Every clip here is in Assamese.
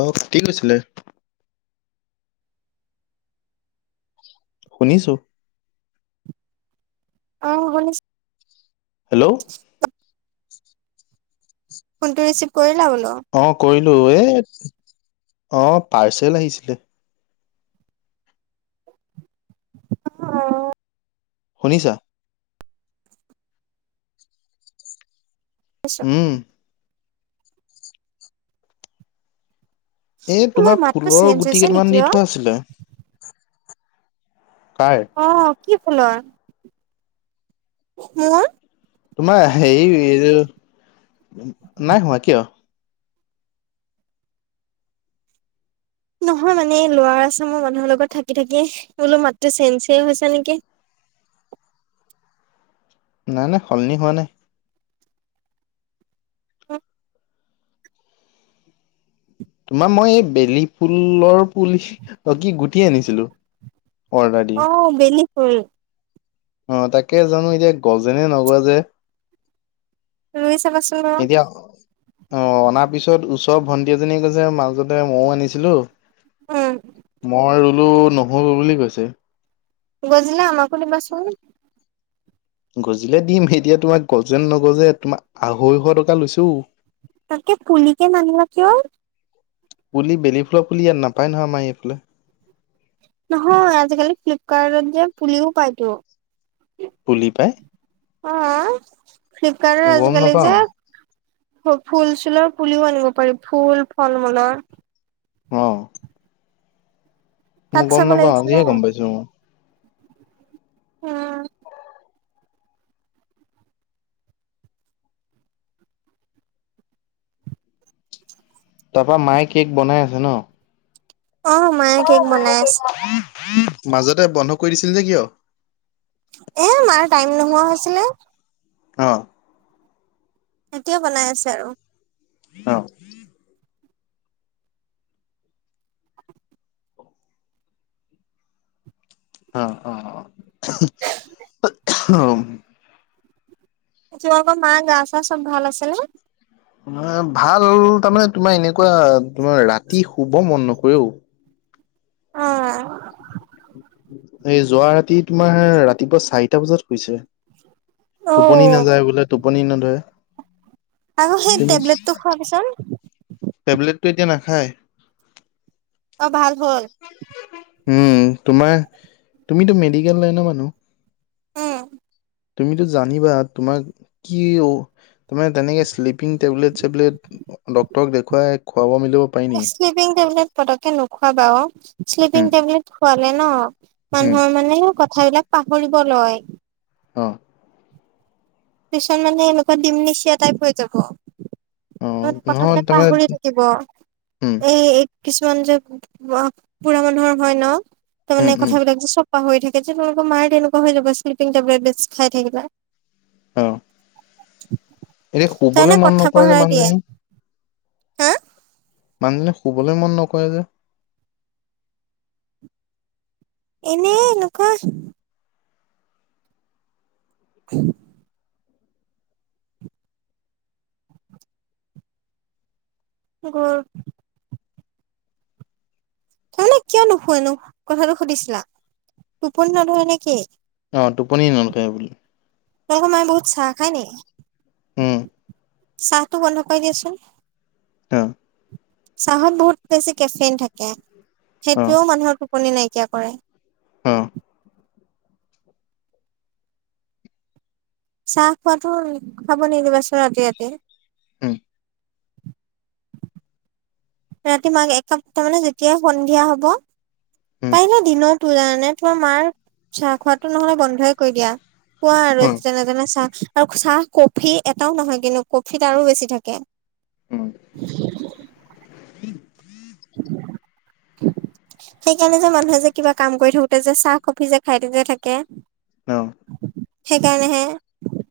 অ কি লৈছিলে? শুনিছো। অহ শুনিছো। হেল্ল'। ফোন টো ৰিচিভ কৰিলা বোলো। অ কৰিলো অ এই, অ পাৰ্চেল আহিছিলে। অ। শুনিছা। আচ্ছা। উম এ মোৰ তোমাৰ মাতটো ফুলৰ চেঞ্জ গুটি হৈছে কেইটামান নেকি দি অ'? থোৱা আছিলে। কাৰ। অ কি ফুলৰ, মোৰ তোমাৰ হেৰি এই যে, নাই হোৱা কিয়? নহয় মানে এই ল'ৰা আছে মোৰ মানুহৰ লগত থাকি থাকি, মই বোলো মাতটো চেঞ চে হৈছে নেকি। নাই নাই সলনি হোৱা নাই। [unintelligible] তোমাৰ মই এই বেলি ফুলৰ পুলি, অ কি গুটি আনিছিলো। অৰ্ডাৰ দি অ বেলি ফুল। অ তাকে জানো এতিয়া গজেনে নগজে। ৰুই চাবা চোন। এতিয়া, অ অনাৰ পিছত ওচৰৰ ভণ্টি এজনীয়ে কৈছে মাজতে মইয়ও আনিছিলো। উম, মই ৰুলো নহল বুলি কৈছে। গজিলে আমাকো দিবাচোন। গজিলে দিম এতিয়া তোমাক গজেনে নগজে তোমাৰ আঢ়ৈশ টকা লৈছো ও। তাকে পুলিকে নানিলা কিয়? পুলি বেলি ফুলৰ পুলি ইয়াত নাপায় নহয় আমাৰ এইফালে। নহয় আজিকালি ফ্লিপকাৰ্টত যে পুলিও পাইতো। পুলি পায়। অহ, ফ্লিপকাৰ্টত গম আজিকালি নাপাও যে ফু ফুল-চুলৰ পুলিও আনিব পাৰি ফুল ফল-মূলৰ। অহ তাত মই গম চাব নাপাওঁ লাগিছিলে আজিহে গম পাইছো অহ উম তাপা মায়ে কেক বনাই আছে ন। অহ মায়ে অহ কেক মায়ে বনাই কেক আছে বনাই মাজতে বন্ধ কৰি দিছিল যে কিয় এ মাৰ টাইম নোহোৱা হৈছিলে অহ এতিয়া বনাই আছে আৰু অহ অহ অহ অ ওহ তোমালোকৰ মাৰ গা চা চব ভাল আছে নে মা ভাল তাৰমানে তোমাৰ এনেকুৱা তোমাৰ ৰাতি শুব মন নকৰে অও অহ এই যোৱা ৰাতি তোমাৰ ৰাতিপুৱা চাৰিটা বজাত শুইছে। অ টোপনি নাযায় বোলে টোপনি নধৰে। আৰু সেই টেবলেট টো খুৱাৰ পিছত টেবলেটো এতিয়া নাখায় অ ভাল হ'ল উম তোমাৰ তুমিতো মেডিকেল লাইন মানুহ উম তুমিতো জানিবা তোমাক কি অ তোমাৰ তেনেকে শ্লিপিং টেবলেট চেবলেট ডক্তৰক দেখুৱাই খোৱাব মিলিব এ শ্লিপিং টেবলেট পতকে নোখোৱা ক শ্লিপিং উম, টেবলেট খোৱালে ন উম, মানুহৰ মানে কথাবিলাক পাহৰিব লয় অহ পিছত মানে এনেকুৱা ডিমনিচিয়া টাইপৰ হৈ যাব অ', য'ত নহয় কথাবিলাক তাৰমানে পাহৰি থাকিব উম, এই কিছুমান যে অহ বুঢ়া মানুহৰ হয় ন উম, তাৰমানে উম, কথাবিলাক যে চব পাহৰি থাকে যে তোলোকৰ মায়ে তেনেকুৱা হৈ যাব শ্লিপিং টেবলেটে বেছি খাই থাকিলে অহ তাৰ মানে কথা নকৰে যে পাহৰাই দিয়ে মানুহজনী, হা মানুহজনে শুবলে মন নকৰে যে এনেই এনেকুৱা [unintelligible] গল তাৰমানে কিয় নোশুয়ে কথাটো সুধিছিলা টোপনি নধৰে নে কি অ টোপনি নলকে বুল তোমালোকৰ মায়ে বহুত চাহ খায় নি উম চাহ তো বন্ধ কৰি দেচোন অ চাহত বহুত বেছি কেফেইন থাকে অ', সেইটোৱেও মানুহৰ টোপনি নাইকিয়া কৰে অঁ চাহ খোৱাতো খাব নিদিবা চোন ৰাতি ৰাতি হম ৰাতি মাক একাপ মানে যেতিয়াই সন্ধিয়া হব উম, পাৰিলে দিনতো জানা নে তোমাৰ মাৰ চাহ খোৱাটো নহলে বন্ধই কৰি দিয়া কোৱা আৰু উম, যেনে তেনে চাহ আৰু চাহ কফি এটাও নহয় কিন্তু কফিত আৰু বেছি থাকে উম [unintelligible] সেই কাৰণে যে মানুহে যে কিবা কাম কৰি থাকোতে যে চাহ কফি যে খাই থাকে থাকে অ', [unintelligible] সেইকাৰণেহে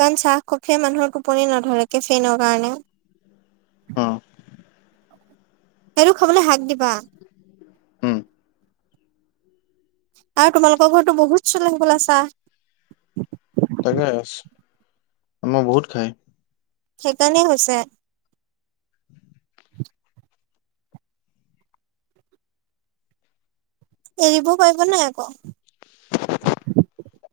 কাৰণ চাহ কফিয়ে মানুহৰ টোপনি নধৰে কেফেনৰ কাৰণে অ', এইটো খাবলে হাক দিবা উম, আৰু তোমালোকৰ ঘৰততো বহুত চলে হবলা চাহ তাকেচ আমউ বহুত খাই সেইকাৰণে হৈছে [unintelligible] এৰিবও পাৰিব নাই আকৌ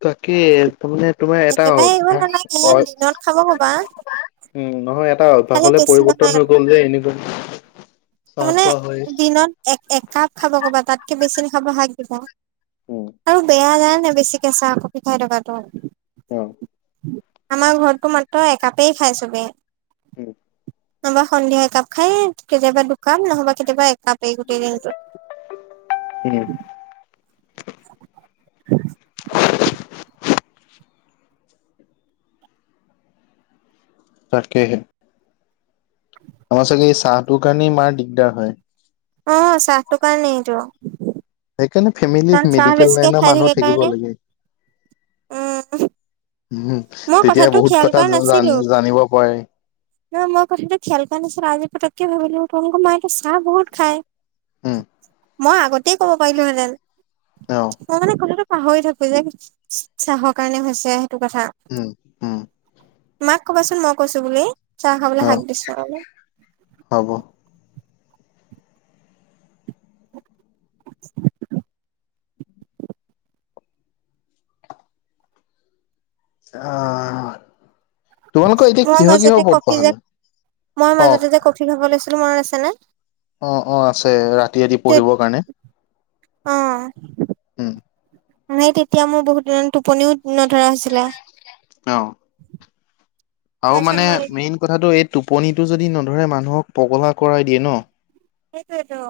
বাকী তো মানে তোমাৰ এটা একেবাৰে এৰিব অভ্যাস নালাগে হয় দিনত খাব ক'বা উম নহয় এটা খালি অভ্যাসলে বেছি নহয় পৰিৱৰ্তন আৰু। হৈ গল যে এনেকুৱা চাহ খোৱা হয়। তাৰমানে দিনত এক একাপ খাব ক'বা তাতকে বেছি নেখাব শাক দিবা উম, আৰু বেয়া জানা নাই বেছিকে চাহ কফি খাই থকাটো অ আমাৰ ঘৰততো মাত্ৰ একাপেই খাই চবে উম, নহবা সন্ধিয়া একাপ খাই কেতিয়াবা দুকাপ নহবা কেতিয়াবা একাপ এই গোটেই দিনটোত উম [unintelligible] [unintelligible] তাকেহে [unintelligible] আমাৰ চাগে এই চাহটোৰ কাৰণেই মাৰ দিগদাৰ হয় অ চাহটো কাৰণেই এইটো সেইকাৰণে ফেমিলিত কাৰণ চাহ মেডিকেল বেছিকে লাইনৰ খাই মানুহ থাকে থাকিব কাৰণে লাগে উম উম মই তেতিয়া কথাটো বহুত খিয়াল কথা কৰা জা জান জানিব পাৰে নহয় মই কথাটো খিয়াল কৰা নাছিলো আজি পটকে ভাবিলো তোমোলোকৰ মাইটো চাহ বহুত খায় উম, মই আগতেই কব পাৰিলো হেঁতেন অ', মই মানে কথাটো পাহৰি থাকো যে চাহৰ কাৰণে হৈছে সেইটো কথা উ উম মাক কবাচোন মই কৈছো বুলি চাহ খাবলে অ', শাক দিছো বুলি হ'ব [unintelligible] অঁ অ। তোমালোকৰ এতিয়া মই কিহ মাজতে কিহৰ পদ পোৱা হলে অঁহ। কি খাব লৈছিলো মনত আছে নে। অঁ অঁ আছে ৰাতি ৰাতি পঢ়িবৰ কাৰণে। অঁ। উম। মানে তেতিয়া মোৰ বহুত দিনত টোপনিও নধৰা হৈছিলে। এ অঁ। [unintelligible] আৰু তাৰপিছত মানে মই মেইন কথাটো এই টোপনিটো যদি নধৰে মানুহক পগলা কৰাই দিয়ে ন। সেইটোৱেটো।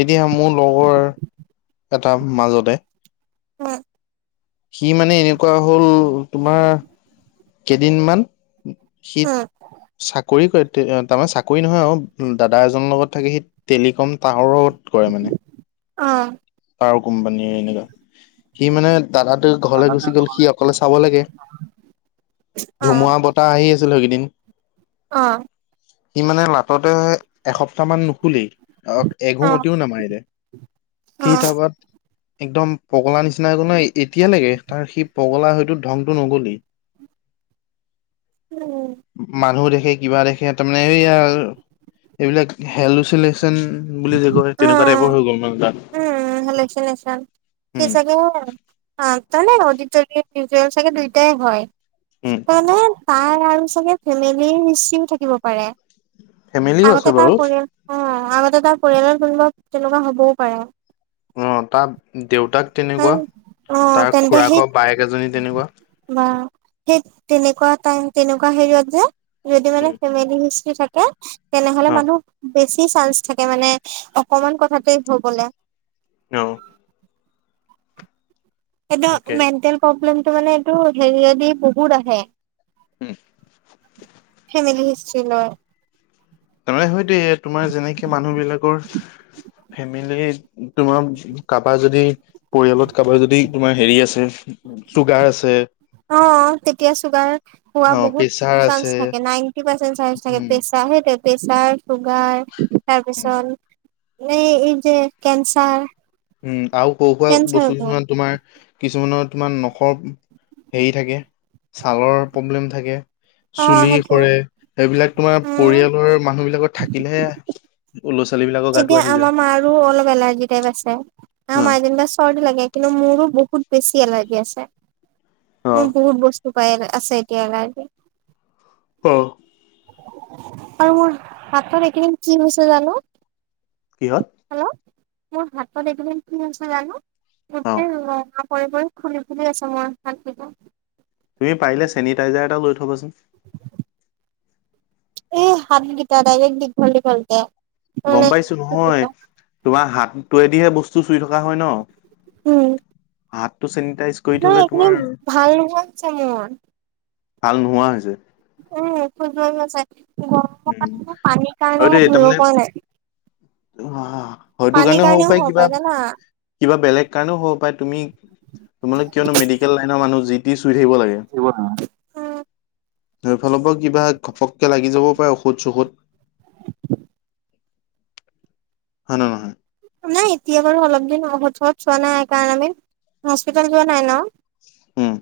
এদিয়া মোৰ লগৰ এটা মাজতে। উম। সি মানে এনেকুৱা হ'ল তোমাৰ কেদিনমান সীত উম চাকৰি কৰে। তাৰমানে চাকৰি নহয় আৰু দাদা এজনৰ লগত থাকি সি টেলিকম পাহ লগত কৰে মানে অ পাহৰ কোম্পানীৰ এনেকুৱা সি মানে দাদাটো ঘৰলে গুচি গ'ল সি অকলে চাব লাগে। অ ধুমুহা বতাহ আহি আছিলো এগেদিন। অঁ। সি মানে লাটতে এসপ্তাহ মান নুখুলেই অঁ। অ এঘুমতিও নামাৰিলে সি থাবাত একদম পগলা নিচিনা এজনয় এতিয়ালেকে তাৰ সি পগলা হয়তো ধংটো নগ'লেই। উম'। মানুহ দেখে কিবা দেখে, তাৰমানে এইয়া এইবিলাক হেলচিলেচন বুলি যে কয় তেনেকুৱা টাইপৰ অঁ, হৈ গ'ল মানে তাত উম' হে লেচেন লেচেন সি উম চাগে- অ' তানে অডিটৰিয়াম মিউজেল চাগে দুইটাই হয়। উম মানে তাই আৰু চাগে ফেমিলিৰ হিষ্ট্ৰীও থাকিব পাৰে। ফেমিলিও আছে আগতে তাৰ বাৰু পৰিয়াল অঁ' আগতে তাৰ পৰিয়ালৰ কোনোবা তেনকা হ'বও পাৰে। অঁ' তাত দেউতাক তেনেকুৱা, কাৰণ অ তাৰ তেন্তে সেই খু়ৰাকৰ বায়েক এজনী তেনেকুৱা। বা তেইত তেনেকুৱা টাইম তেনেকুৱা হেৰিয়ত যে- যদি মানে উম ফেমিলি হিষ্ট্ৰী থাকে তেনেহলে অ মানুহ বেছি চান্স থাকে মানে। অকমান কথাতেই ভূ'বলে। অঁ' এইট তাকে মেণ্টেল প্ৰব্লেমটো মানে এইটো হেৰিয়েদি বহুত আহে। উম'। ফেমিলি হিষ্ট্ৰ্ৰী লয়। তাৰমানে সেইটোৱেই তোমাৰ যেনেকে মানুহ বিলাকৰ ফেমিলিত তোমা কাবা যদি পৰিয়ালত কাবাৰ যদি তোমাৰ হেৰি আছে, চুগাৰ আছে। অঁ অ তেতিয়া চুগাৰ হোৱা অ বহুত প্ৰেছাৰ আছে চান্স থাকে নাইনটি পাৰ্চেন্ট চান্স থাকে উম তেজ- তা সেইটো প্ৰেচাৰ চুগাৰ তাৰ উম পিছত এই এই যে কেন্সাৰ উম আৰু সৰু সুৰা বস্তু কিছুমান তোমাৰ কিছুমানৰ তোমাৰ নখৰ হেৰি থাকে, ছালৰ প্ৰব্লেম থাকে, অ চুলি সেইটোৱে সৰে এইবিলাক তোমাৰ উম পৰিয়ালৰ মানুহ বিলাকৰ থাকিলেহে [unintelligible] ছোৱালী বিলাকত এতিয়া আমাৰ মাৰো অলপ এলাৰ্জি টাইপ আছে, আমাৰ অ মাৰ যেনিবা চৰ্দি লাগে। কিন্তু মোৰো বহুত বেছি এলাৰ্জি আছে, অ মোৰ বহুত ব- স্তু পাই আছে এতিয়া এলাৰ্জী। অ'। আৰু মোৰ হাতত এইকেইদিন কি হৈছে জানো। কিহত হেল্ল', মোৰ হাতখন এইকেইদিন কি হৈছে জানো অ গোটেই ৰঙা পৰি পৰি ফুলি ফুলি আছে মোৰ হাতকেইখন তুমি পাৰিলে চেনিটাইজাৰ এটাও লৈ থবাচোন। এ হাত গিতা দাইৰেক্ট দিঘল দিঘলকে। গম পাইছো নহয় তোমাৰ হাত তোৱেদিহে বস্তু চুই থকা হয় ন। উম হাতটো চেনিটাইজ কৰি না থলে তোমাৰ এইকেইদিন ভাল নোহোৱা হৈছে মোৰ। ভাল নোহোৱা হৈছে। উম খজুৱাই আছে গৰমৰ উম কাৰণে নে পানীৰ হয় কাৰণে মই দেই ধৰিব তাৰমানে পৰা নাই। পানী কাৰণেও হ'ব পাৰে জানা। কিবা বেলেগ কাৰণেও হ'ব পাৰে, তুমি মানে কিয়নো মেডিকেল লাইনৰ মানুহ যি টি চুই থাকিব লাগে, উম, সেইফালৰ পৰাও কিবা ঘপককে লাগি যাব পাৰে ঔষধ চৌষধ। [unintelligible] হয়নে নহয়? নাই এতিয়া বাৰু অলপ দিন ঔষধ চৌষধ চোৱা নাই, কাৰণ আমি হস্পিতেল যোৱা নাই ন। উম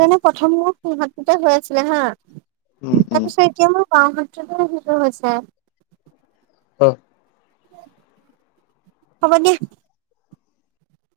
তেনে প্ৰথম মোৰ সোঁ হাততে হৈ আছিলে হা উম উম পিছে এতিয়া মোৰ বাওঁ হাততে সেইটো হৈছে অ হ'ব দিয়া